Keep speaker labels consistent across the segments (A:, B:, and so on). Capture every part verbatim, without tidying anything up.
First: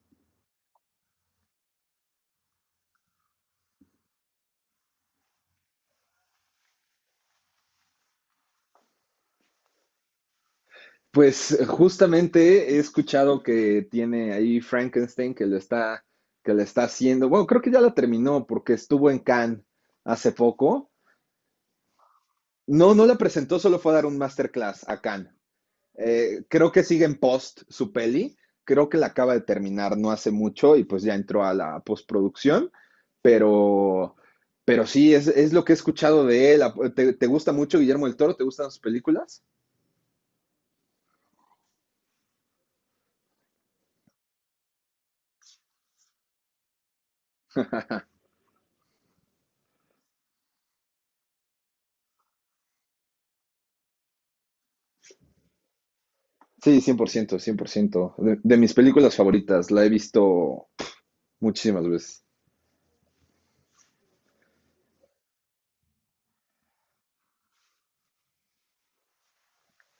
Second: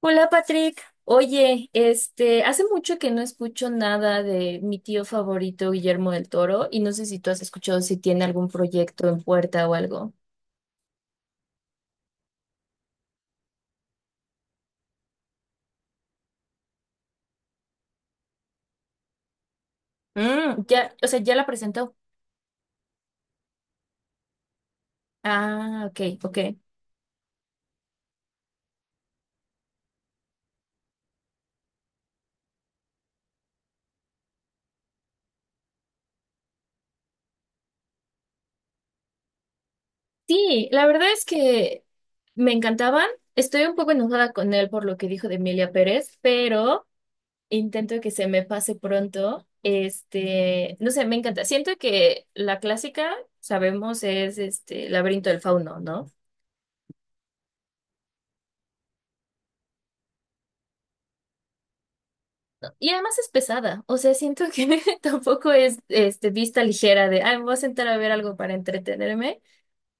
A: Hola Patrick, oye, este, hace mucho que no escucho nada de mi tío favorito Guillermo del Toro y no sé si tú has escuchado si tiene algún proyecto en puerta o algo.
B: Pues eh, justamente he escuchado que tiene ahí Frankenstein que lo está, que la está haciendo. Bueno, creo que ya la terminó porque estuvo en Cannes hace
A: Mm,
B: poco.
A: ya, o sea, ya la presentó.
B: No, no la presentó, solo fue a dar un masterclass a Cannes.
A: Ah, ok, ok.
B: Eh, creo que sigue en post su peli. Creo que la acaba de terminar no hace mucho y pues ya entró a la postproducción. Pero, pero sí, es, es lo que he escuchado de él. ¿Te, te gusta mucho Guillermo del Toro? ¿Te gustan sus películas?
A: Sí, la verdad es que me encantaban. Estoy un poco enojada con él por lo que dijo de Emilia Pérez, pero intento que se me pase pronto. Este, no sé, me encanta. Siento que la clásica, sabemos, es este Laberinto del Fauno, ¿no?
B: Sí, cien por ciento, cien por ciento. De, de mis películas favoritas, la he visto muchísimas veces.
A: Y además es pesada, o sea, siento que tampoco es este, vista ligera de, ay, me voy a sentar a ver algo para entretenerme.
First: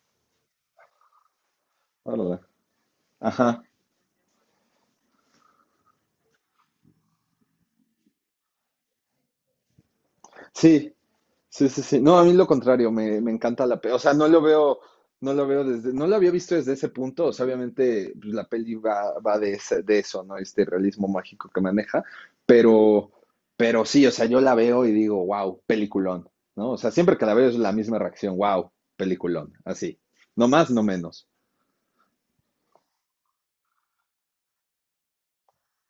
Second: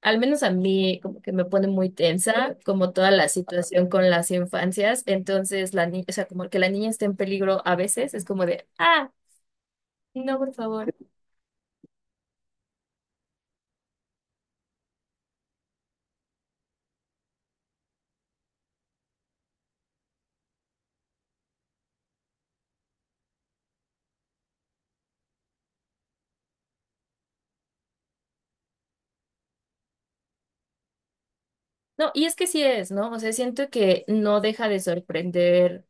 A: Al menos a mí como que me pone muy
B: Órale.
A: tensa, como toda la
B: Ajá.
A: situación con las infancias. Entonces, la niña, o sea, como que la niña está en peligro a veces, es como de, ah, no, por favor.
B: Sí, sí, sí, sí. No, a mí lo contrario, me, me encanta la peli. O sea, no lo veo, no lo veo desde, no lo había visto desde ese punto. O sea, obviamente pues, la peli va, va de, ese- de eso, ¿no? Este realismo mágico que maneja. Pero, pero sí, o sea, yo la veo y digo, wow, peliculón, ¿no? O sea, siempre que la veo es la misma reacción, wow, peliculón, así. No más, no menos.
A: No, y es que sí es, ¿no? O sea, siento que no deja de sorprender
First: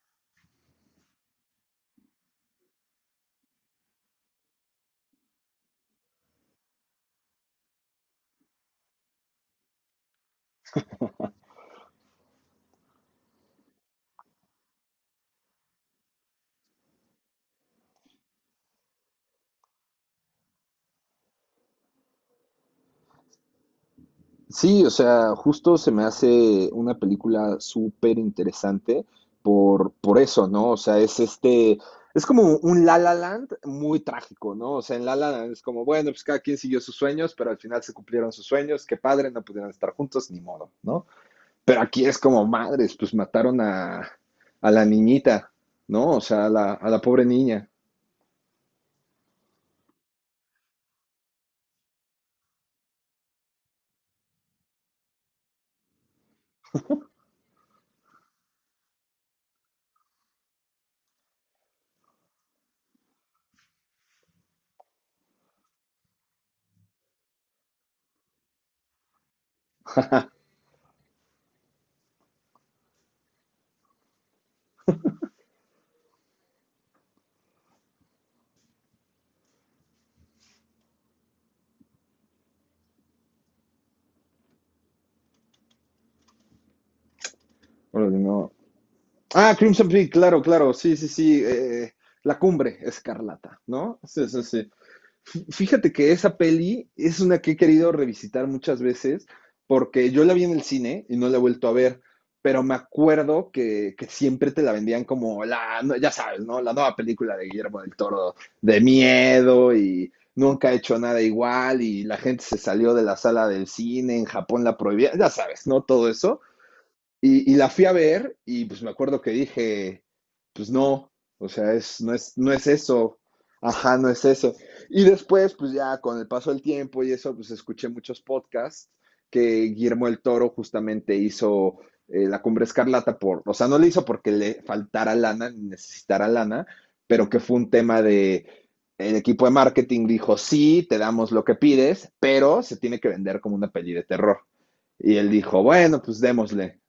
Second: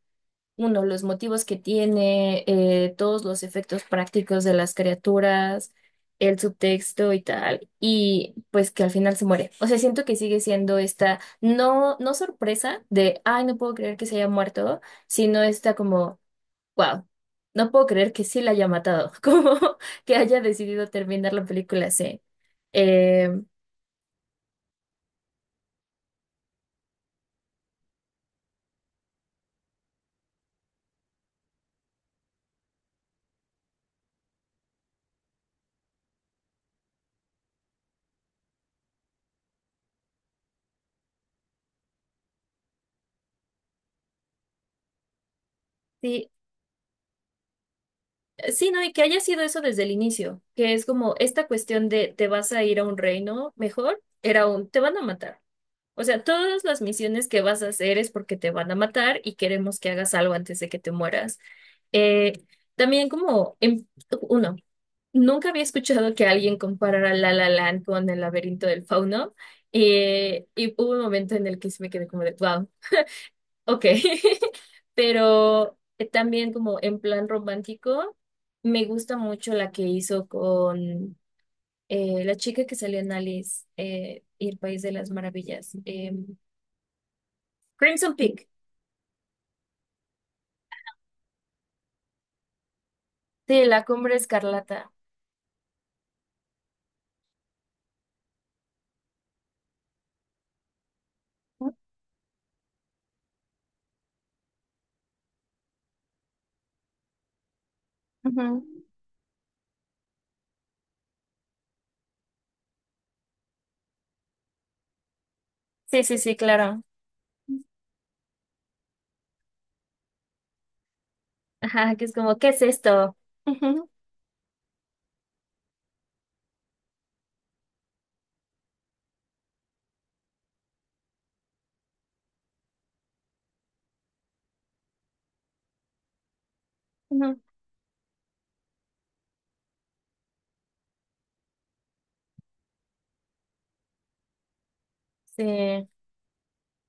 A: uno, los motivos que tiene, eh, todos los efectos prácticos de las criaturas, el subtexto y tal, y pues que al final se muere. O sea, siento que sigue siendo esta, no, no sorpresa de, ay, no puedo creer que se haya muerto, sino esta como, wow, no puedo creer que sí la haya matado, como que haya decidido terminar la película así. Em,
B: Sí, o sea, justo se me hace una película súper interesante por, por eso, ¿no? O sea, es este, es como un La La Land muy trágico, ¿no? O sea, en La La Land es como, bueno, pues cada quien siguió sus sueños, pero al final se cumplieron sus sueños, qué padre, no pudieron estar juntos, ni modo, ¿no? Pero aquí es como, madres, pues mataron a, a la niñita, ¿no? O
A: Sí,
B: sea, a la, a la pobre niña.
A: sí, no, y que haya sido eso desde el inicio, que es como esta cuestión de te vas a ir a un reino mejor, era un te van a matar. O sea, todas las misiones que vas a hacer es porque te van a matar y queremos que hagas algo antes de que te mueras. Eh, También como, en- uno, nunca había escuchado que alguien comparara La La Land con El laberinto del fauno eh, y hubo un momento en el que sí me quedé como de, wow, ok. Pero eh, también como en plan romántico, me gusta mucho la que hizo con eh, la chica que salió en Alice eh, y el País de las Maravillas. eh, Crimson
B: Órale,
A: Peak,
B: no. Ah, Crimson Peak, claro, claro, sí, sí, sí, eh, la cumbre escarlata,
A: sí, La
B: ¿no?
A: Cumbre
B: Sí, sí, sí.
A: Escarlata.
B: Fíjate que esa peli es una que he querido revisitar muchas veces porque yo la vi en el cine y no la he vuelto a ver, pero me acuerdo que, que siempre te la vendían como la, no- ya sabes, ¿no? La nueva película de Guillermo del Toro
A: Ujú.
B: de miedo y nunca ha hecho nada igual y la gente se salió de la sala del cine, en Japón la prohibía, ya sabes, ¿no?
A: Sí,
B: Todo
A: sí, sí,
B: eso.
A: claro.
B: Y, y la fui a ver y pues me acuerdo que dije, pues no, o sea,
A: Ajá,
B: es,
A: que es
B: no es,
A: como, ¿qué
B: no
A: es
B: es
A: esto?
B: eso.
A: Ujú,
B: Ajá, no es eso. Y después, pues ya con el paso del tiempo y eso, pues escuché muchos podcasts que Guillermo el Toro justamente hizo eh, La Cumbre Escarlata por, o sea, no le hizo porque le faltara lana, ni necesitara lana, pero
A: ujú.
B: que fue un tema de, el equipo de marketing dijo, sí, te damos lo que pides, pero se tiene que vender como una peli de terror. Y él dijo,
A: Sí,
B: bueno, pues démosle.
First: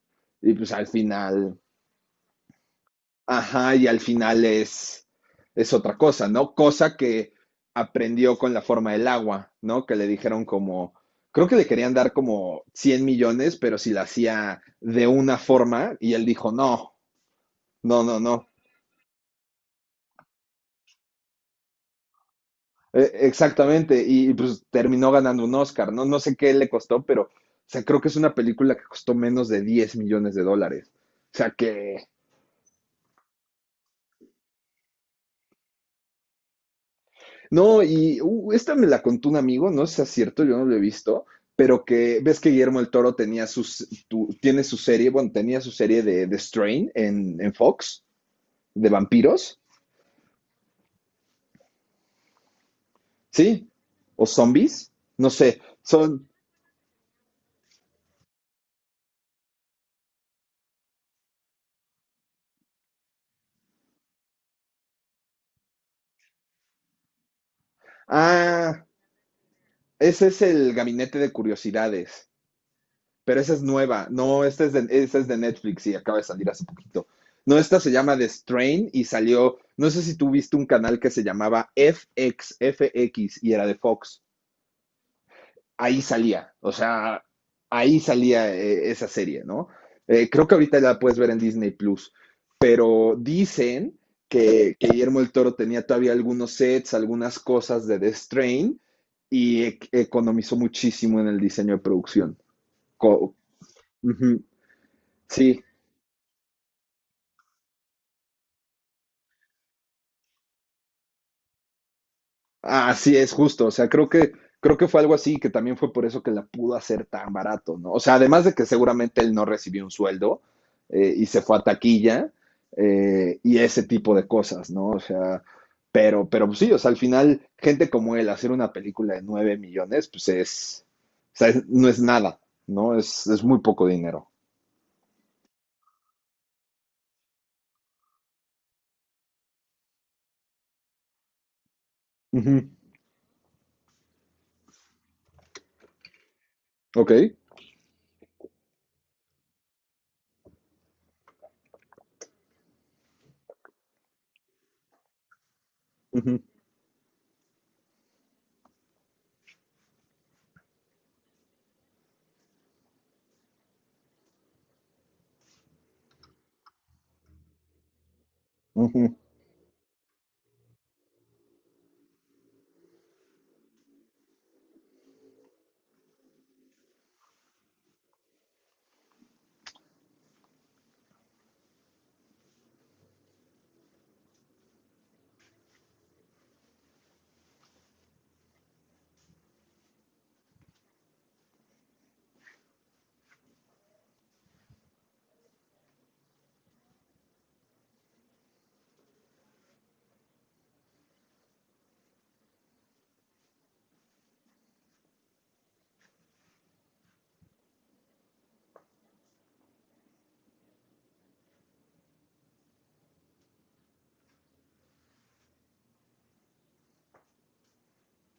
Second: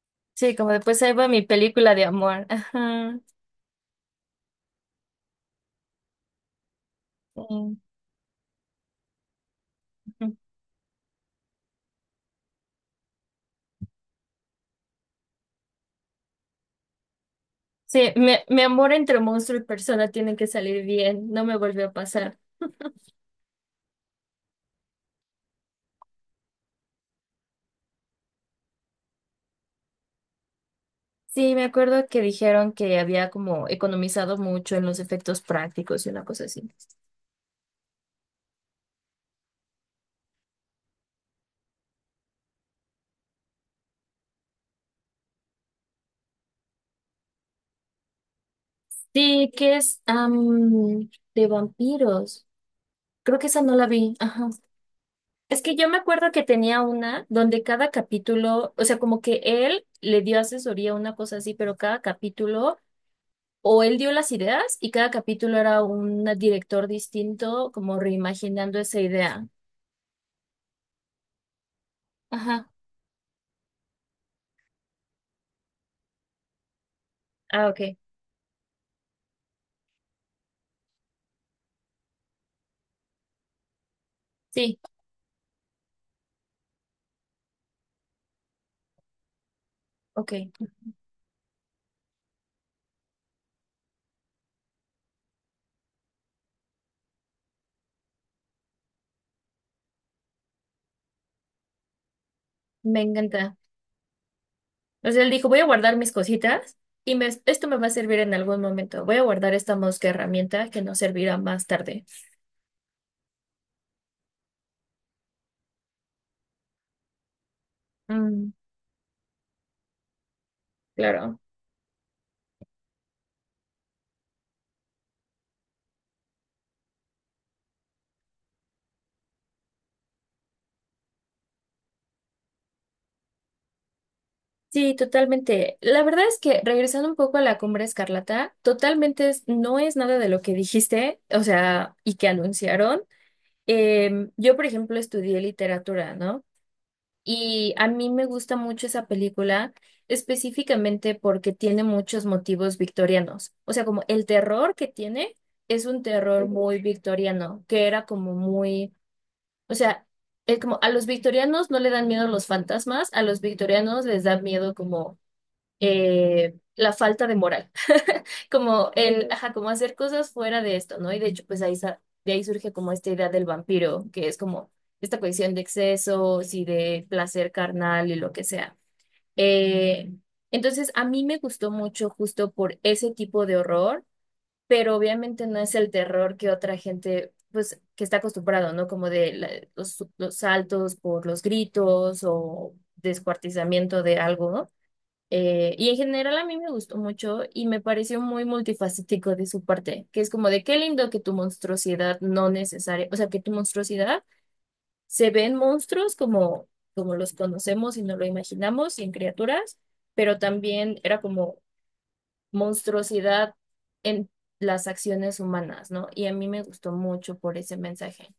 B: Y
A: sí, como
B: pues al
A: después ahí va mi
B: final,
A: película de amor. Ajá.
B: ajá, y al final es, es otra cosa, ¿no? Cosa que
A: Sí,
B: aprendió con la forma del agua, ¿no? Que le
A: ujú.
B: dijeron como, creo que le querían dar como cien millones, pero si la hacía de una forma, y él dijo, no, no,
A: Sí,
B: no,
A: mi,
B: no.
A: mi amor entre monstruo y persona tiene que salir bien, no me volvió a pasar.
B: Eh, Exactamente, y, y, pues terminó ganando un Oscar, ¿no? No sé qué le costó, pero, o sea, creo que es una película que costó menos de diez millones de dólares. O sea,
A: Sí, me acuerdo
B: que,
A: que dijeron que había como economizado mucho en los efectos prácticos y una cosa así.
B: no, y uh, esta me la contó un amigo, no sé si es cierto, yo no lo he visto, pero que ves que Guillermo el Toro tenía sus, tu- tiene su serie, bueno, tenía su serie de, de Strain en, en Fox, de
A: Sí,
B: vampiros,
A: que es am, de vampiros. Creo que esa
B: ¿sí?
A: no la vi.
B: O
A: Ajá.
B: zombies, no
A: Es
B: sé,
A: que yo me
B: son...
A: acuerdo que tenía una donde cada capítulo, o sea, como que él le dio asesoría, una cosa así, pero cada capítulo, o él dio las ideas y cada capítulo era un director distinto, como reimaginando
B: Ah,
A: esa idea.
B: ese es el Gabinete de Curiosidades,
A: Ajá.
B: pero esa es nueva, no, esta es de, esta es de Netflix y acaba de salir hace poquito. No,
A: Ah,
B: esta se
A: ok.
B: llama The Strain y salió, no sé si tú viste un canal que se llamaba FX, F X y era de Fox.
A: Sí,
B: ahí salía, o sea, ahí salía eh, esa serie, ¿no? Eh,
A: ok.
B: creo que ahorita la puedes ver en Disney Plus, pero dicen que, que Guillermo el Toro tenía todavía algunos sets, algunas cosas de The Strain y e- economizó muchísimo en el diseño de producción.
A: Me
B: Co-
A: encanta.
B: Ujú,
A: O sea, él dijo, voy
B: sí,
A: a guardar mis cositas y me- esto me va a servir en algún momento. Voy a guardar esta mosca herramienta que nos servirá más tarde.
B: así es, justo. O sea, creo que, creo que fue algo así que también fue por eso que la pudo hacer tan barato, ¿no? O sea, además
A: Mm,
B: de que seguramente él no recibió un sueldo eh, y
A: claro.
B: se fue a taquilla eh, y ese tipo de cosas, ¿no? O sea, pero, pero pues sí, o sea, al final, gente como él, hacer una película de nueve millones, pues es, o sea, es- no es nada, ¿no? Es, es muy poco dinero.
A: Sí, totalmente. La verdad es que regresando un poco a la Cumbre Escarlata, totalmente es- no es nada de lo que dijiste, o sea, y que
B: Ujú.
A: anunciaron. Em, yo, por ejemplo, estudié literatura, ¿no?
B: Ok.
A: Y a mí me gusta mucho esa película, específicamente porque tiene muchos motivos victorianos. O sea, como el terror que tiene es un
B: Ujú.
A: terror muy victoriano, que era como muy, o sea, es como a los victorianos no le dan miedo los fantasmas, a los victorianos les da miedo como eh, la falta de moral como
B: Ujú.
A: el, ajá, como hacer cosas fuera de esto, ¿no? Y de hecho, pues ahí, sa- de ahí surge como esta idea del vampiro, que es como esta cuestión de excesos y de placer carnal y lo que sea. Eh, entonces, a mí me gustó mucho justo por ese tipo de horror, pero obviamente no es el terror que otra gente, pues, que está acostumbrado, ¿no? Como de la- los, los saltos por los gritos o descuartizamiento de algo, ¿no? Eh, y en general a mí me gustó mucho y me pareció muy multifacético de su parte, que es como de qué lindo que tu monstruosidad no necesaria, o sea, que tu monstruosidad se ve en monstruos como, como los conocemos y no lo imaginamos y en criaturas, pero también era como monstruosidad en las acciones humanas, ¿no? Y a mí me gustó mucho por ese mensaje.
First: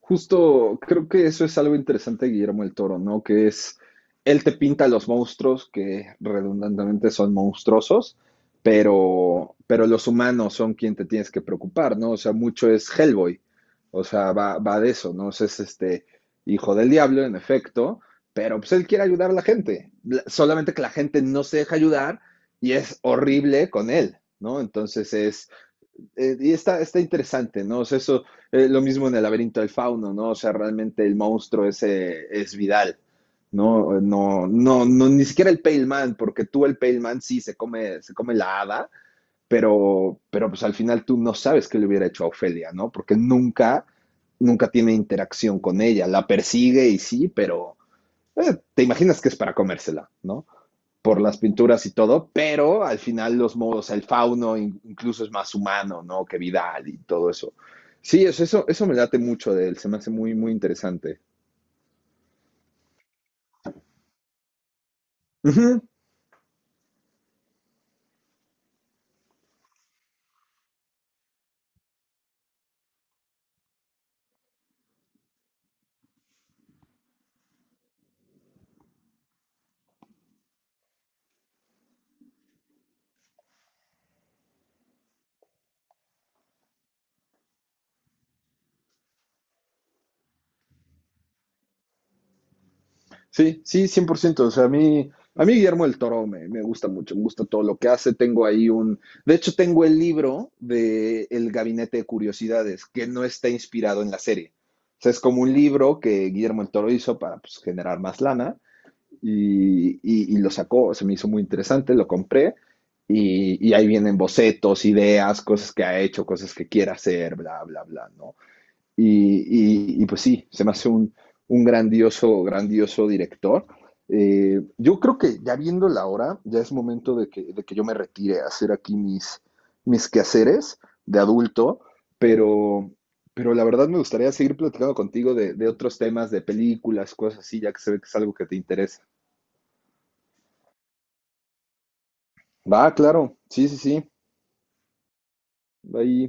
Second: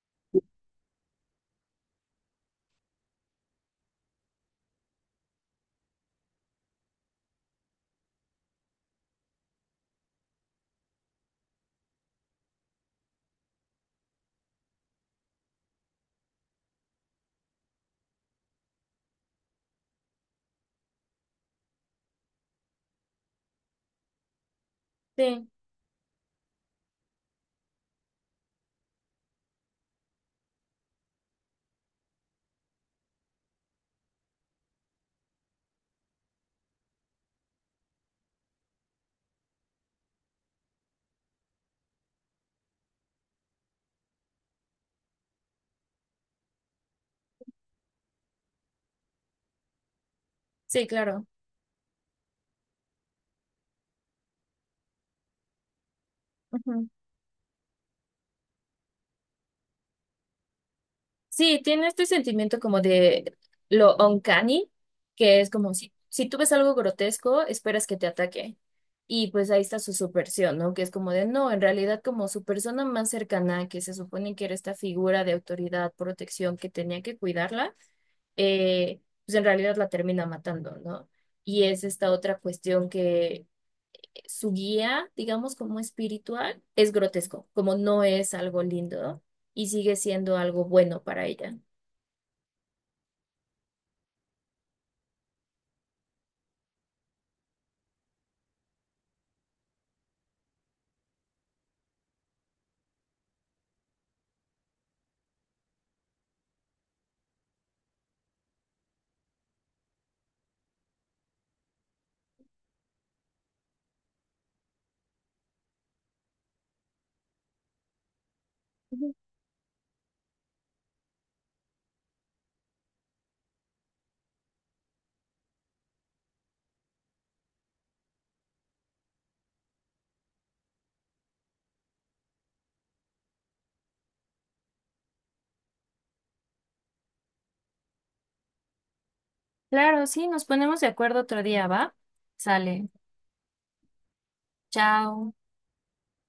B: Justo creo que eso es algo interesante de Guillermo el Toro, ¿no? Que es, él te pinta los monstruos que redundantemente son monstruosos, pero, pero los humanos son quien te tienes que preocupar, ¿no? O sea, mucho es Hellboy, o sea, va, va de eso, ¿no? O sea, es este hijo del diablo, en efecto, pero pues él quiere ayudar a la gente, la- solamente que la gente no se deja ayudar y es horrible con él, ¿no? Entonces
A: Sí,
B: es eh, y está, está interesante, ¿no? O sea, eso, eh, lo mismo en el laberinto del fauno, ¿no? O sea, realmente el monstruo ese es Vidal, ¿no? No, no, no, ni siquiera el Pale Man, porque tú el Pale Man sí se come, se come la hada, pero, pero pues al final tú no sabes qué le hubiera hecho a Ofelia, ¿no? Porque nunca, nunca tiene interacción con ella, la persigue y sí, pero eh, te imaginas que es para comérsela, ¿no?
A: sí,
B: Por
A: claro.
B: las pinturas y todo, pero al final los modos, el fauno incluso es más humano, ¿no? Que Vidal y todo eso. Sí, eso, eso, eso me late mucho de él, se me hace muy, muy interesante.
A: Sí, tiene este sentimiento como de lo uncanny, que es como
B: Uh
A: si, si tú ves algo grotesco, esperas que te ataque. Y pues ahí está su subversión, ¿no? Que es como de, no, en realidad como su persona más cercana, que se supone que era esta figura de autoridad, protección, que tenía que cuidarla, eh, pues en realidad la termina matando, ¿no? Y es esta otra cuestión que su guía, digamos, como espiritual, es grotesco, como no es algo lindo y sigue siendo algo bueno para ella.
B: sí, sí, cien por ciento. O sea, a mí, a mí Guillermo del Toro me, me, gusta mucho, me gusta todo lo que hace. Tengo ahí un. De hecho, tengo el libro de El Gabinete de Curiosidades, que no está inspirado en la serie. O sea, es como un libro que Guillermo del Toro hizo para pues, generar más lana y, y- y lo sacó, se me hizo muy interesante, lo compré y, y ahí vienen bocetos, ideas, cosas que ha hecho, cosas que quiere hacer, bla, bla, bla, ¿no? Y, y- y, pues sí, se me hace un, un grandioso, grandioso director. Eh, yo creo que ya viendo la hora, ya es momento de que, de que yo me retire a hacer aquí mis, mis quehaceres de adulto, pero, pero la verdad me gustaría seguir platicando contigo de, de otros temas, de películas, cosas así, ya que se ve que es algo que te interesa.
A: Claro, sí, nos ponemos de acuerdo otro día, ¿va? Sale.
B: Va, claro, sí, sí, sí.
A: Chao.
B: Ahí